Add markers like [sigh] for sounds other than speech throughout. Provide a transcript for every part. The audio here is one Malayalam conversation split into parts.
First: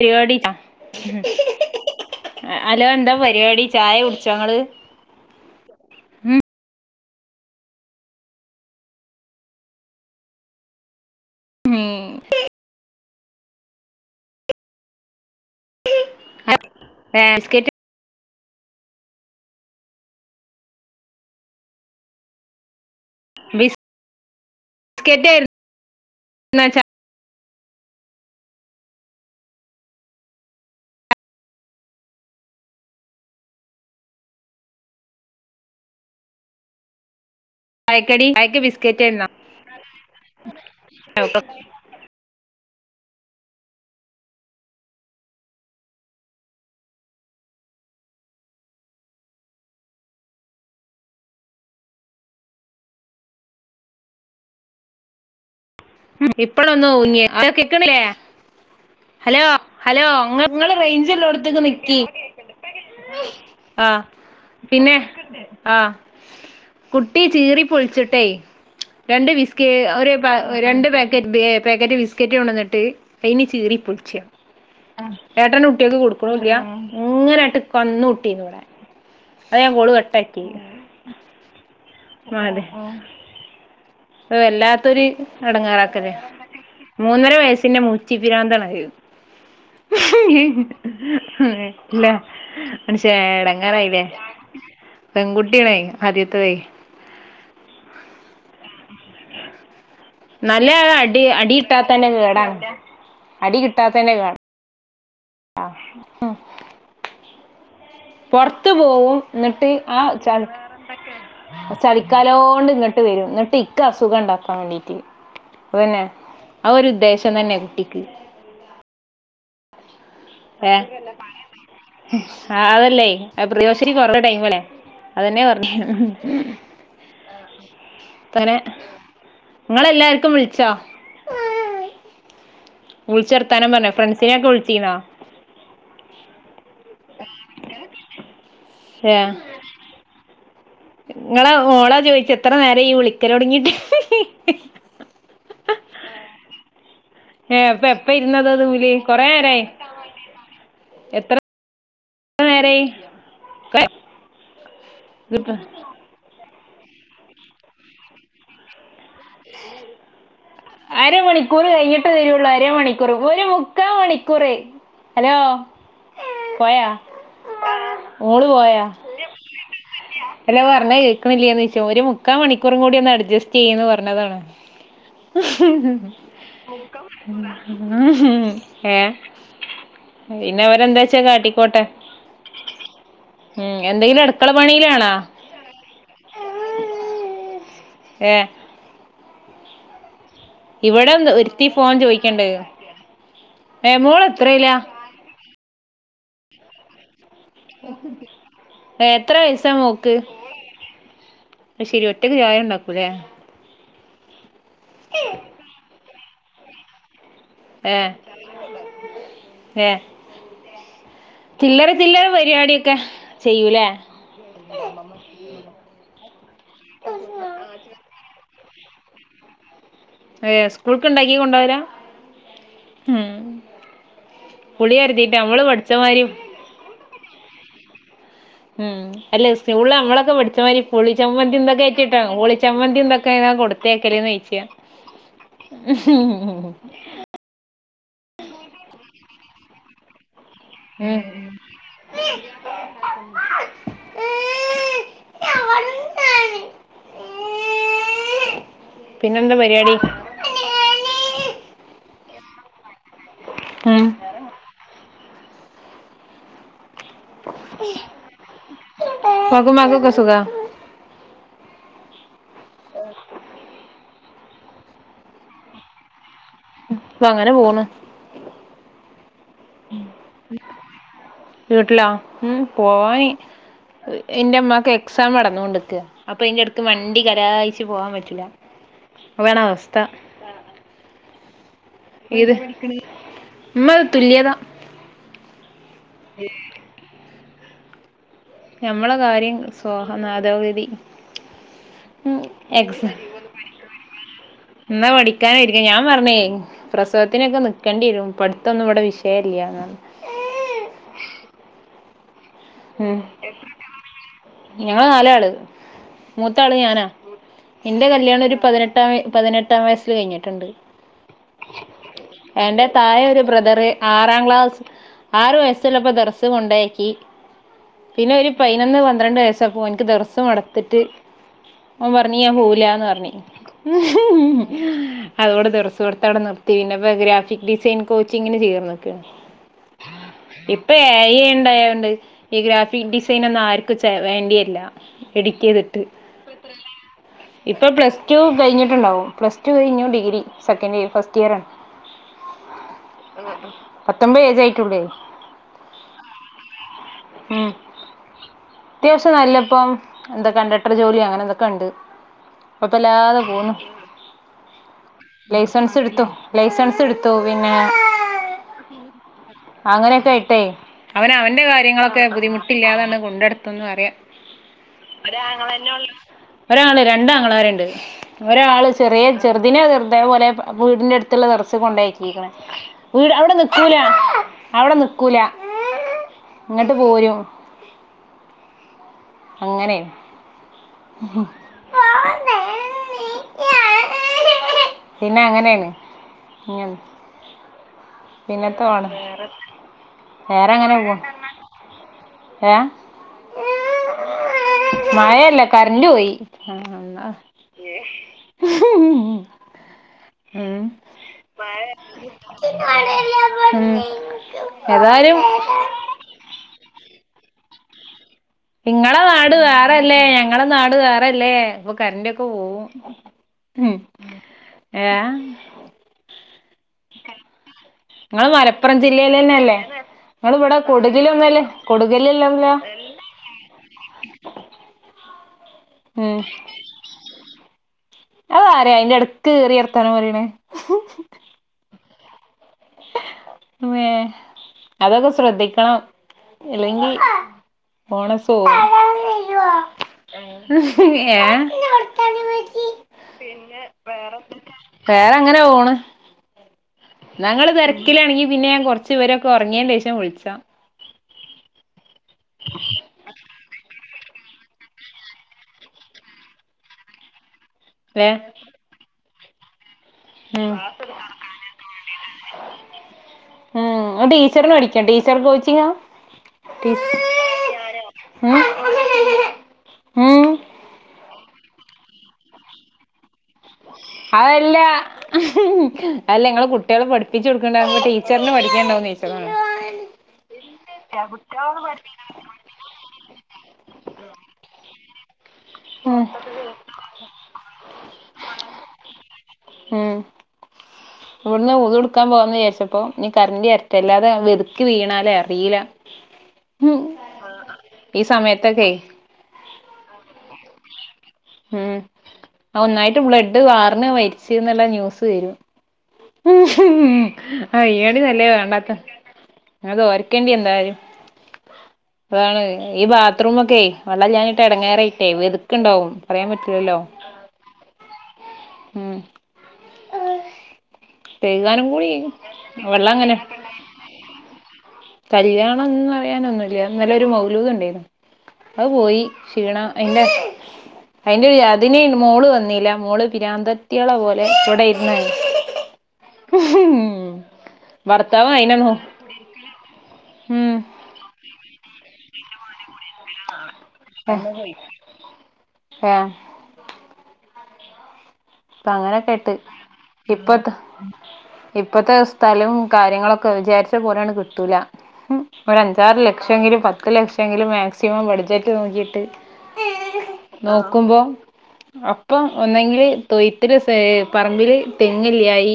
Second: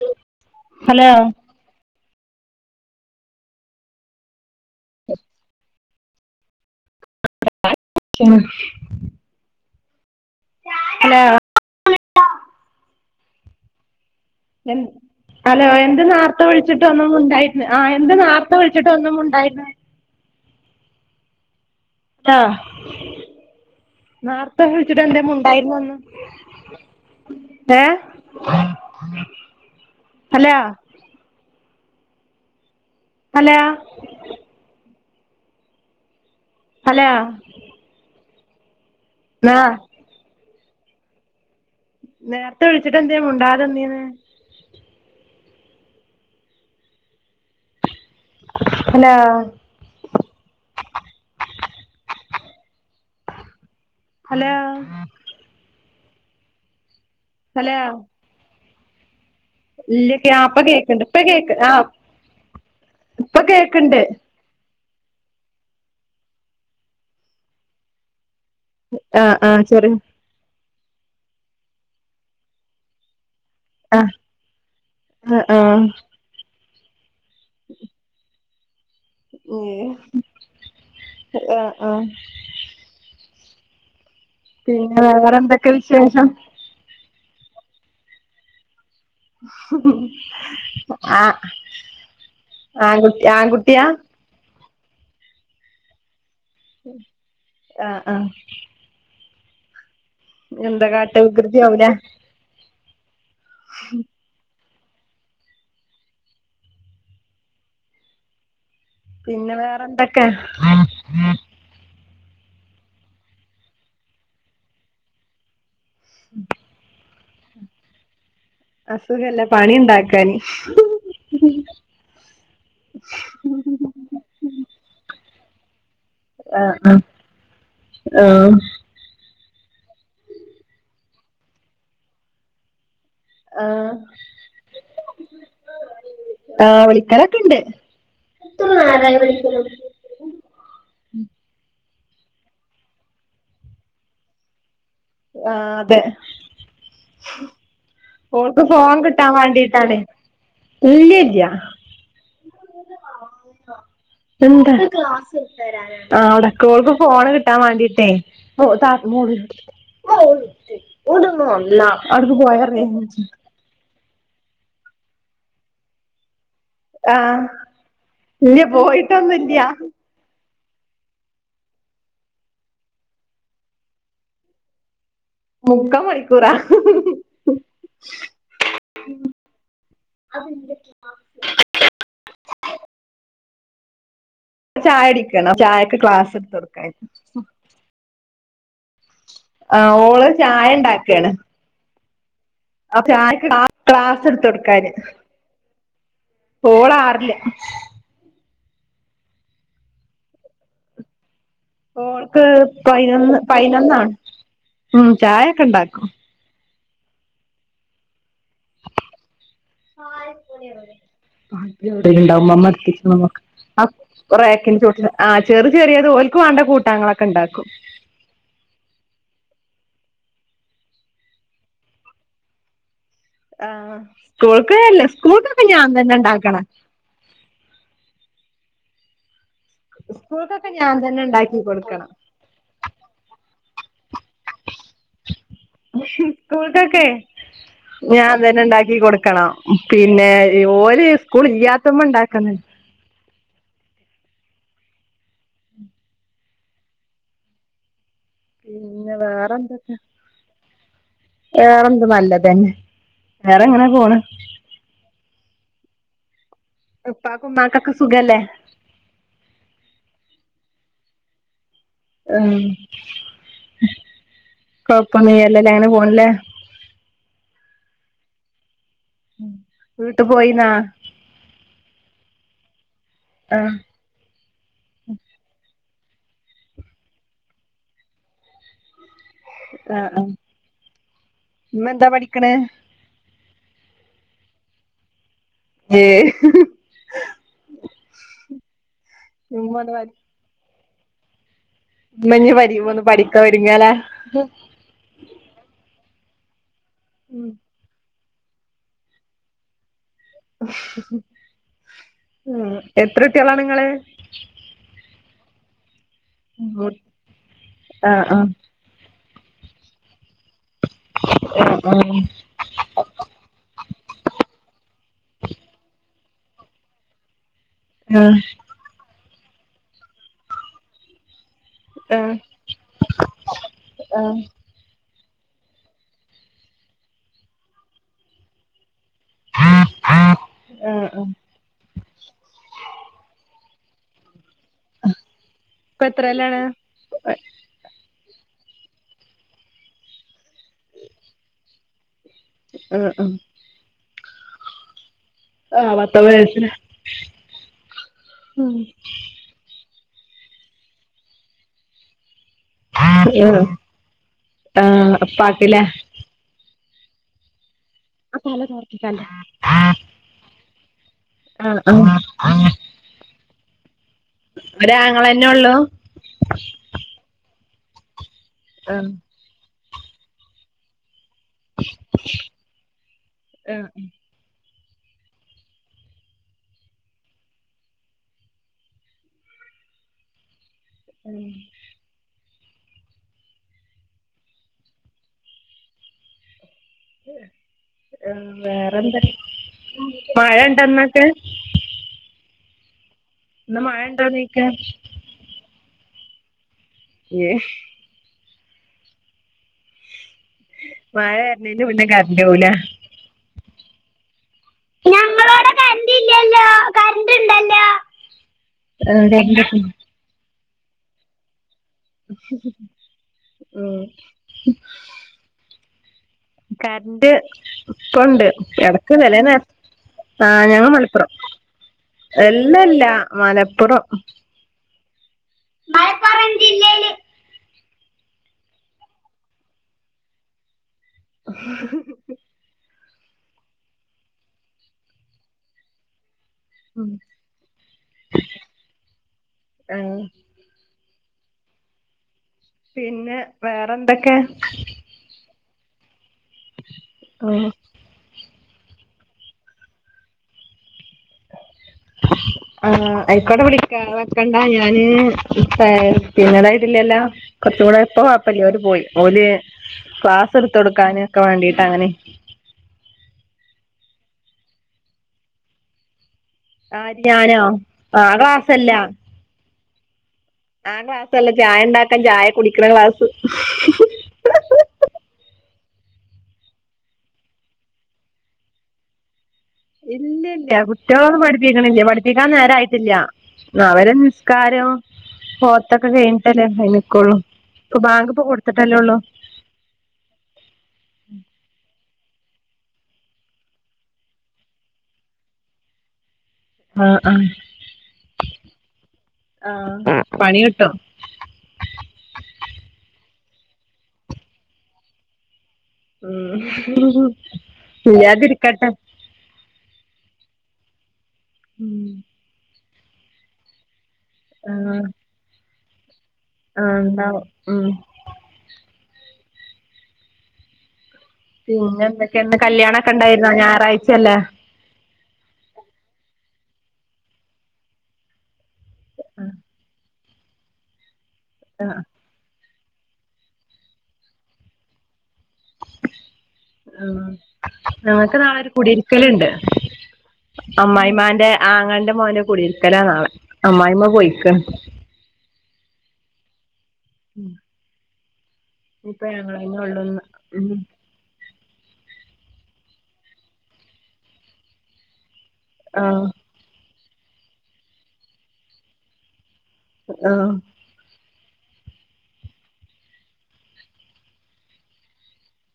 പരിപാടി ച്ചാ. ഹലോ ഹലോ എന്താ പരിപാടി ചായ കുടിച്ച ങ്ങള് [inaudible] [inaudible] ച്ചാ [unintelligible] ഹലോ ഉം ഹലോ എന്താ നാർത്തെ വിളിച്ചിട്ട് ഒന്നും മുണ്ടായിര്ന്ന് ആഹ് എന്താ നാർ വിളിച്ചിട്ട് ഒന്നും മുണ്ടായിര്ന്നെ ആഹ്. ബിസ്ക്കറ്റ് നാർത്ത വിളിച്ചിട്ട് എന്തേ ആയിരുന്നോ മുണ്ടായിര്ന്നൊന്നും ഹേ ഹലോ ഹലോ ഹലോ ച്ചായക്കടി ച്ചായക്ക് ബിസ്ക്കറ്റ് ആയിന്നു. ലാ ഏ [unintelligible] നേരത്തെ വിളിച്ചിട്ട് എന്തേ മുണ്ടാതെന്നീന്ന് ഹലോ ഹലോ ഇപ്പഴൊന്നു ഊങ്ങിയ ഇപ്പ ഹലോ കേക്കണില്ലേ ഹലോ ഹലോ ഇല്ല കേ- ആ, അ ഇപ്പൊ നിങ്ങള് കേക്കുണ്ട് ഇപ്പൊ കേക്ക് റേഞ്ച്ല്ലട്ത്തേക്ക് ആ നിക്കി ഇപ്പൊ കേക്കുണ്ട് ആഹ് പിന്നെ ആ കുട്ടി ചീറി പൊളിച്ചിട്ടേ ആ രണ്ട് ആ വിസ്ക് ചെറിയ ഒര് പ രണ്ട് പാക്കറ്റ് പാക്കറ്റ് ബിസ്ക്കറ്റ് കൊണ്ട് വന്നിട്ട് അയിന് ചീറി ആ [unintelligible] ആ ആ ഏട്ടന്റ കുട്ടികക്ക് കൊടുക്കണു ല്യ ഇങ്ങനെട്ട് കന്നൂട്ടീന്നു പറയാം അതാ ഏ, ഞാൻ കോള് കട്ടാക്കിത് ആ, ആ. അത് വല്ലാത്തൊരു പിന്നെ വേറെ എന്തൊക്കെ എടങ്ങാറാക്കല് വിശേഷം മൂന്നര വയസ്സിന്റെ മൂച്ചി പിരാന്തണത് ആ ഇല്ല മനുഷൻ ആൺകുട്ടി ആൺകുട്ടിയാ ഇടങ്ങാറായില്ലേ പെൺകുട്ടികളെ ആദ്യത്തതെ ആഹ് ആഹ് നല്ല എന്താ കാട്ട അടി അടി വികൃതി ആവൂലേ കിട്ടാതേന്റെ കേടാണ് അടി കിട്ടാതേ ന്റെ കേടാ ആഹ് [inaudible] പൊറത്തു പോവും പിന്നെ എന്നിട്ട് വേറെ ആ എന്തൊക്കെ ച ചളിക്കാലോണ്ട് ഇങ്ങിട്ട് വരും എന്നിട്ട് ക്ക് അസുഖം ഇണ്ടാക്കാൻ വേണ്ടീട്ട് അതന്നെ ആ ഒരു ഉദ്ദേശം തന്നെ കുട്ടിക്ക് അസുഖല്ല പണി ഉണ്ടാക്കാന് ഏഹ് ആഹ് അതല്ലേ പ്രിയദർശിനി [unintelligible] ടൈമല്ലെ അതന്നെ പറഞ്ഞത് അഹ് ആഹ് ആഹ് ങ്ങളെല്ലാർക്കും വിളിച്ചോ വിളിച്ച് ആഹ് വർത്താനം പറഞ്ഞ ആഹ് ഫ്രണ്ട്സിനെഒക്കെ വിളിച്ചിനോ ആ വിളിക്കലൊക്കെ ഇണ്ട് [inaudible] നിങ്ങളെ ഓളാ ചോദിച്ച എത്ര നേരം ആയി ഈ വിളിക്കല് തുടങ്ങിട്ട് ആഹ് അതെ ഏഹ് [inaudible] ഓൾക്ക് ഇതില് ഫോൺ കൊറേ കിട്ടാൻ നേരായി വേണ്ടീട്ടാണ് എത്ര ഇല്ലല്ല നേരായി ആ ഒടക്ക് ഓൾക്ക് ഫോൺ കിട്ടാൻ വാണ്ടിയിട്ടേ അവിടക്ക് പോയാ അര മണിക്കൂർ റേഞ്ച് ഒരു മുക്കാ മണിക്കൂർ ഹലോ പോയാ ആഹ് ഇല്ല പോയിട്ടൊന്നും ഇല്ല അല്ലാ പറഞ്ഞ കേക്കണില്ലന്ന് ചോദിച്ച ഒരു മുക്കാ മണിക്കൂറും കൂടി ഒന്ന് അഡ്ജസ്റ്റ് ചെയ്യന്ന് പറഞ്ഞതാണ് [inaudible] മുക്കാ മണിക്കൂറ [inaudible] ഏഹ് പിന്നെ അവരെന്താച്ചാ കാട്ടിക്കോട്ടെ ഉ എന്തെങ്കിലും എട ചായ കുടിക്കണം ചായക്ക് ഗ്ലാസ് എടുത്ത് കൊടുക്കാൻ ഏഹ് ആഹ് ഓള് ചായ ഇവിടെ ഒരുത്തി ഫോൺ ചോദിക്കണ്ട് അ ചായക്ക് ക്ലാസ് എടുത്ത് കൊടുക്കാന് ഓള് ആറില് എത്ര വയസ്സാ മോക്ക് അത് ശരി ഒറ്റക്ക് ചായ ഉണ്ടാക്കൂല്ലേ പയിനൊന്നാ ഉം ചായൊക്കെ ഉണ്ടാക്കും ഏഹ് ഏഹ് ചില്ലറ വരിക ചെയ്യൂലേ കൊറേ ആക്കിൻ ഫുട്ടിന് ആഹ് ചെറ് ചെറിയത് ഓൽക്കു വാണ്ട കൂട്ടാങ്ങളൊക്കെ ഇണ്ടാക്കും ഏഹ് സ്കൂൾക്ക് ഇണ്ടാക്കി കൊണ്ടോയതാ ഉം ആഹ് സ്കൂൾക്ക് പുളി അല്ല നമ്മള് സ്കൂൾക്കൊക്കെ പഠി ഞാൻ തന്നെ ഇണ്ടാക്കണെ ഇം അല്ല സ്കൂൾല് സ്കൂൾക്കൊക്കെ നമ്മളക്കെപഠിച്ചമാതിരി ഞാൻ പുളി തന്നെ ഉണ്ടാക്കി ചമ്മന്തിന്തൊക്കെ കൊടുക്കണം [unintelligible] പുളിച്ചമ്മന്തിന്തൊക്കെ കൊടുത്തയക്കല്ന്ന് ചോയ്ച്യാ മ്ഹ് മ് സ്കൂൾക്കൊക്കെ ഞാൻ തന്നെ ഇണ്ടാക്കി കൊടുക്കണം. പിന്നെ ഓല് സ്കൂൾ ഇല്യാത്തപ്പ ഇണ്ടാക്കുന്നു ഏ [unintelligible] പിന്നെ വേറെന്തൊക്കെയാ വേറെന്ത്‌ നല്ലതന്നെ വേറെങ്ങനെ ഉം പോണ് ഉപ്പാക്കും ഉമ്മാക്കൊക്കെ സുഖല്ലേ ഉപ്പാക്കു ഉമ്മാക്കു ഒക്കെ സുഖാ ആഹ് കൊഴപ്പൊന്ന്ല്ലല്ലേ അങ്ങനെ പോണില്ലേ പ്പങ്ങനെ പോണ് ഉം വീട്ട് പോയിന്നാ വീട്ടിലാ ഇം പോവാനി ആഹ് എന്റെ അമ്മാക്ക് എക്സാം നടന്നോണ്ടിക്കാ അപ്പൊ അതിന്റെ എടക്ക് വണ്ടി കലായിച്ചു പോവാൻ പറ്റൂല്ല അതാണവസ്ഥ ഇമ്മെന്താ പഠിക്കണ് മ്മത് തുല്യതാ ഏഹ് ഞമ്മളെ കാര്യം സ്വാഹ ന്നതോഗതി ഇമ്മഞ്ഞി പരി പോന്ന് പഠിക്കാൻ ഒരുങ്ങിയാലാ ഉമ്മ പഠിക്കാനൊരുങ്ങി ഞാൻ പറഞ്ഞേ പ്രസവത്തിനൊക്കെ നി ക്കണ്ടി വരും പഠിത്തൊന്നും ഇവിടെ വിഷയല്ല്യാന്നാണ് ഉം എത്രുട്ട്യളാ നിങ്ങള് ഞങ്ങള് നാലാള് മൂത്ത ആള് ഞാനാ എന്റെ ആ ആ കല്യാണം ഒരു പതിനെ എട്ടാം പതിനെട്ടാം വയസ്സിൽ കഴിഞ്ഞിട്ടുണ്ട് ആഹ് അം എന്റെ തായെ ഒരു ബ്രദറ് ആറാം ക്ലാസ് ആറു വയസ്സുള്ളപ്പോ ദർസ് കൊണ്ടെയാക്കി പിന്നെ ആഹ് ഒരു പയ്നൊന്ന് പന്ത്രണ്ട് വയസ്സായപ്പോ ഓനിക്ക് ദർസ് മടുത്തിട്ട് ഓൻ ആഹ് പറഞ്ഞി ഞാൻ പോകൂലാന്ന് പറഞ്ഞി ആഹ് അതോടെ ദർസ് പടുത്തം അവടെനിർത്തി പിന്നെപ്പ ഗ്രാഫിക് ഡിസൈൻ കോച്ചിങ്ങിന് ചേർന്ന്ക്കേണ് ഇപ്പൊ ആഹ് ഏ ആഹ് ഐ ഇണ്ടായൊണ്ട് ഈ ഗ്രാഫിക് ഡിസൈൻ ഒന്നും ആർ ക് ചെ വേണ്ടിയരില്ല എഡിറ്റിയെതിട്ട് ഇപ്പൊ എത്രല്ലാണ് ഇപ്പൊ പ്ലസ് ടു കഴിഞ്ഞിട്ടുണ്ടാവും പ്ലസ് ടു കഴിഞ്ഞു degree second year first year ആണ്. [inaudible] ആഹ് അഹ് പത്തൊമ്പത് ഏജായിട്ടുള്ളേയ് ആഹ് പതോമ്പയസ്ലെ ഉം മ് അത്യാവശ്യം നല്ലപ്പം എന്താ കണ്ടക്ടർ ജോലി അങ്ങനെന്തൊക്കെ എണ്ട് കൊഴപ്പില്ലാതെ ആഹ് പോന്നു ആഹ് ഉപ്പാക്കില്ലേ ലൈസൻസ് ഇടുത്തു. ലൈസൻസ് ഇടുത്തു പിന്നെ അങ്ങനൊക്കെ ആയ്ട്ടേ അവൻ അവന്റെ ആഹ് ആഹ് കാര്യങ്ങളൊക്കെ ബുദ്ധിമുട്ടില്ലാതാണ് കൊണ്ടെടുക്കന്ന് അറിയാം ഒരാങ്ങളന്നെ ഒള്ളു ഒരാള് രണ്ടാങ്ങളമാരുണ്ട് ഒരാള് ആഹ് ചെറിയ ചെറുദിനെ ചെറുതേ പോലെ വീടിന്റെ അടുത്തുള്ള [unintelligible] ച്ച് കൊണ്ടക്കിക്ക്ണ് അവിടെ ആഹ് നിക്കൂലാ അവിടെ നിക്കൂല ഇങ്ങട്ട് പോരും. അങ്ങനെ ഹ് ഹ് പിന്നെ അങ്ങനെന്നെ വേറെന്താ മഴ വേറെങ്ങനെ ഉണ്ടൊന്നട്ട്? ഏ ഇന്ന് മഴണ്ടോ ചോയ്ക്കാ മഴയല്ലെ കറന്റ പോയി. ഏഹ് മ് മഴ വര്ണെയ്ൻ്റെ മുന്നെ കറണ്ട് പോവുലെ ഉം ഏതായലും ണ്ടില്ലല്ലോ കരണ്ട്ണ്ടല്ലോ നിങ്ങളെ നാട് വേറെല്ലേ. ഞങ്ങളെ നാട് വേറെല്ലേ. അപ്പൊ കറൻ്റൊക്കെ പോവും. ഉം ഏ കറൻ്റ് ഇപ്പംണ്ട് ഇങ്ങള് മലപ്പുറം എടക്ക് ചെലേനേ ജില്ലയിലെന്നെല്ലേ ഇങ്ങള് ആഹ് ഇവിടെ ഞൻ മലപ്പുറം. കൊടുകന്നല്ലേ കൊടുകല്ലല്ലല്ലോ എല്ലല്ല മലപ്പുറം. ഉം മലപ്പുറം ജില്ലയില് അത് ആരാ അയിന്റെ എടക്ക് കയറി വർത്താനം പറയ്ണെ ഹ് ഹ് ഹ വേ അതൊക്കെ സ്രദ്ധിക്കണം. ഉം. ഇല്ലെങ്കിൽ പോണസോ ആ, ഏഹ് പിന്നെ വേറെന്തൊക്കെ? വേറെങ്ങനെ പോണ്. [unintelligible] ന്നാ ങ്ങള് തിരക്കിലാണെങ്കി പിന്നെ കുറച്ച് ഇവരൊക്കെ ഉറങ്ങിയേൻ്റെഷം വിളിച്ചാം. [unintelligible] ആ് ആയിക്കോടെ വിളിക്കാ വെക്കണ്ട ഞാന് ത്താ പിന്നതായിട്ടില്ലല്ലോ. കുറച്ച് കൂടെ ഇപ്പോ കൊഴപ്പല്ല്യ ഓര് പോയി ഓല് ക്ലാസ് ഉം എടുത്ത് കൊടുക്കാനും ഒക്കെ വേണ്ടീട്ട് അങ്ങനെ ഉം ഇങ്ങൾ ടീച്ചറിന് പടിക്കാ ടീച്ചർ കോച്ചിങ്ങാ? ആ ഞാനോ ആ ഉം ക്ലാസ്സല്ല. ഉം ആ ക്ലാസല്ല ചായ ഉണ്ടാക്കാൻ ചായ കുടിക്കണ ക്ലാസ് അതല്ല. അല്ല ഇങ്ങള് കുട്ടികളെ പഠിപ്പിച്ച് കൊടുക്കണ്ടാവുമ്പോ ടീച്ചറിന് പഠിക്കാൻണ്ടാവോന്ന് ചോയ്ച്ചതാണ്. ഇല്ലി ഇല്ല്യാ കു കുട്ട്യാളൊന്നും പഠിപ്പിക്ക്ണില്ല പഠിപ്പിക്കാൻ നേരയിട്ടില്ല. ആ അവരെ നിസ്കാരം ഓത്തൊക്കെ കഴിഞ്ഞിട്ടല്ലേ അയ്ന് നിക്കൊള്ളൂ ഇപ്പൊ ബാങ്ക് ഇപ്പോ കൊടുത്തിട്ടല്ലേ ഒള്ളു. ഉം ഇവിടുന്ന് വുളുട്ക്കാ പോകന്ന് വിചാരിച്ചപ്പോ ഇനി കറൻ്റ വരട്ടെ അല്ലാതെ വതുക്കി വീണാലേ അറീല ആ ആ ഈ സമയത്തൊക്കെ ആ പണി കിട്ടും ഉം ഒന്നായിട്ട് ബ്ലഡ് വാർന്ന് മരിച്ച്ന്ന്ള്ള ന്യൂസ് വരും. ഉം ആയ്നാട്ടി നല്ലേ ഇല്ലാതിരിക്കട്ടെ വേണ്ടാത്ത ആ ദോര്ക്കേണ്ടി എന്നന്തായലും ഉം. അതാണ് ഈ ബാത്ത്റൂമൊക്കെ വെള്ളലാഞ്ഞിട്ട് ആ എടങ്ങേറായിട്ടേ വെത്ക്ക്ണ്ടാവും പറയാൻ ആ പറ്റൂല്ലല്ലോ. ഉണ്ടാവും ഉം. ഉം കഴുകാനും പിന്നെ കൂടി എന്തൊക്കെണ്ട്. കല്യാണം ഒക്കെ വെള്ളം അങ്ങനെ ഉണ്ടായിരുന്നോ ഞായറാഴ്ച്ചല്ലേ. കല്യാണംന്ന് പറയാനൊന്നുമില്ല. ഇന്നല്ലൊരു മൗലൂദ്ണ്ടേയിര്ന്നു അത് പോയി ക്ഷീണം. അയിൻ്റെ അയിന്റെ ഉം. അതിന് മോള് വന്നില്ല. മോള് പിരാന്തത്തിയളെ പോലെ ഇവിടെ ഇരുന്ന് ഭർത്താവ് [unintelligible] [unintelligible] ലുണ്ട് ഉം അമ്മായിമാന്റെ ആങ്ങൾന്റെ മോന്റെ കുടിയിരിക്കലാ നാളെ അമ്മായിമ്മ എഹ് പോയിക്കാണ് ഏഹ് ഉം പ അങ്ങനെ കെട്ട് ഉള്ളൂന്ന് ഇപ്പോത്ത ഉം ഇപ്പത്തെ സ്ഥലോം കാര്യങ്ങളൊക്കെ വിചാരിച്ച പോലെയാണ് കിട്ടൂല മ് ഒരു ആഹ് അഞ്ചാറ്ലക് പക്ഷേങ്കില് പത്ത് ലക്ഷേങ്കിലും മാക്സിമം ബഡ്ജറ്റ് നോക്കിയിട്ട് [unintelligible] ആഹ് നോക്കുമ്പോ അപ്പം ഒന്നെങ്കില് തൊയ്ത്തില് പേ പറമ്പില് തെങ്ങില്ലയ്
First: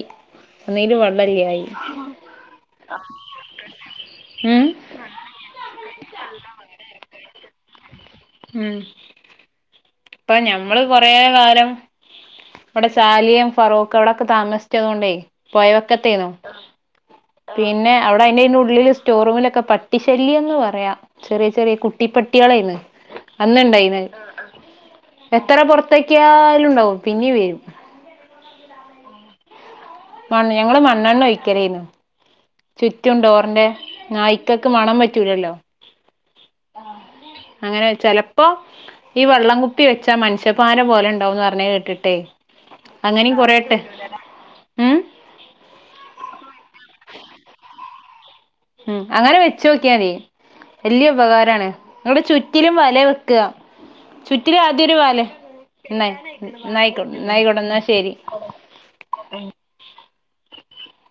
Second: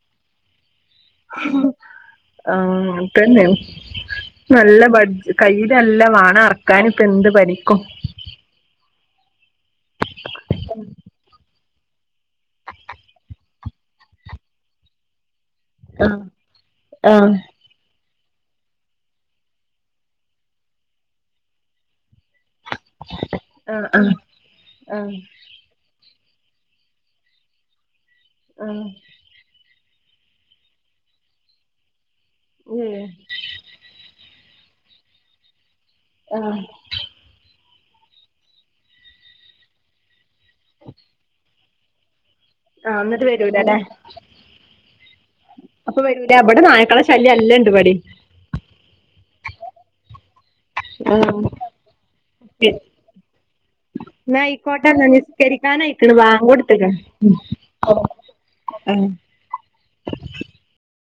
ഒന്നീല് വ ഹ് ആൻതെന്നെണ് ഉം നല്ല ബഡ്ജ് കയ്യിലല്ല വാണ അർക്കാനിപ്പെന്ത് പനിക്കും ഉം പ്പ ഞമ്മള് കൊറേ കാലം ഇവടെ ചാലിയം ഫറോഖ് അവിടൊക്കെ താമസിച്ചത് കൊണ്ടേയി ആഹ് പൊയവെക്കത്തേനു ആഹ് പിന്നെ അവിടെ അയിന്റയിൻ്റുള്ളില് സ്റ്റോറൂമിലൊക്കെ പട്ടിശല്ല്യന്ന് പറയാ ചെറിയ ചെറിയ കുട്ടിപ്പട്ടികളേര്ന്ന് ആഹ് ആഹ് ആഹ് എത്ര പുറത്താക്യാലുണ്ടാവും പിന്നീ വരുന്ന് ആഹ് മണ് ഞങ്ങള് മണ്ണെണ്ണ ഒഴിക്കലേനു ഏഹ് ചുറ്റും ഡോറിന്റെ നായ് കക്ക് മണം പറ്റൂലല്ലോ ആഹ് അങ്ങനെ ചെലപ്പോ ഈ വള്ളം കുപ്പി വെച്ചാ മനുഷ്യപാര പോലെ ഇണ്ടാവുന്ന് പറഞ്ഞെ കേട്ടിട്ടേ ആഹ് എന്നിട്ട് അങ്ങനെയും കൊറേട്ടെ വരൂലല്ലേ ഉം അപ്പൊ വെന്റ ബടെ നായ്ക്കള ശല്യല്ലല്ലണ്ടിപട്യം ഉമ് അങ്ങനെ വെച്ചോക്കിയാതി വല്യ ആഹ് ഉപകാരാണ് നിങ്ങള് ചുറ്റിലും വല വെക്ക ന്നായ്ക്കോട്ടെ ന്ന നിസ്ക്കരിക്കാനായിക്ക്ണ്‌ വാങ്ക് കൊടുത്ത്ക്ക്ണ് എന്നായിക്കോട്ടെ എന്നാ ഉം ശരി ഉം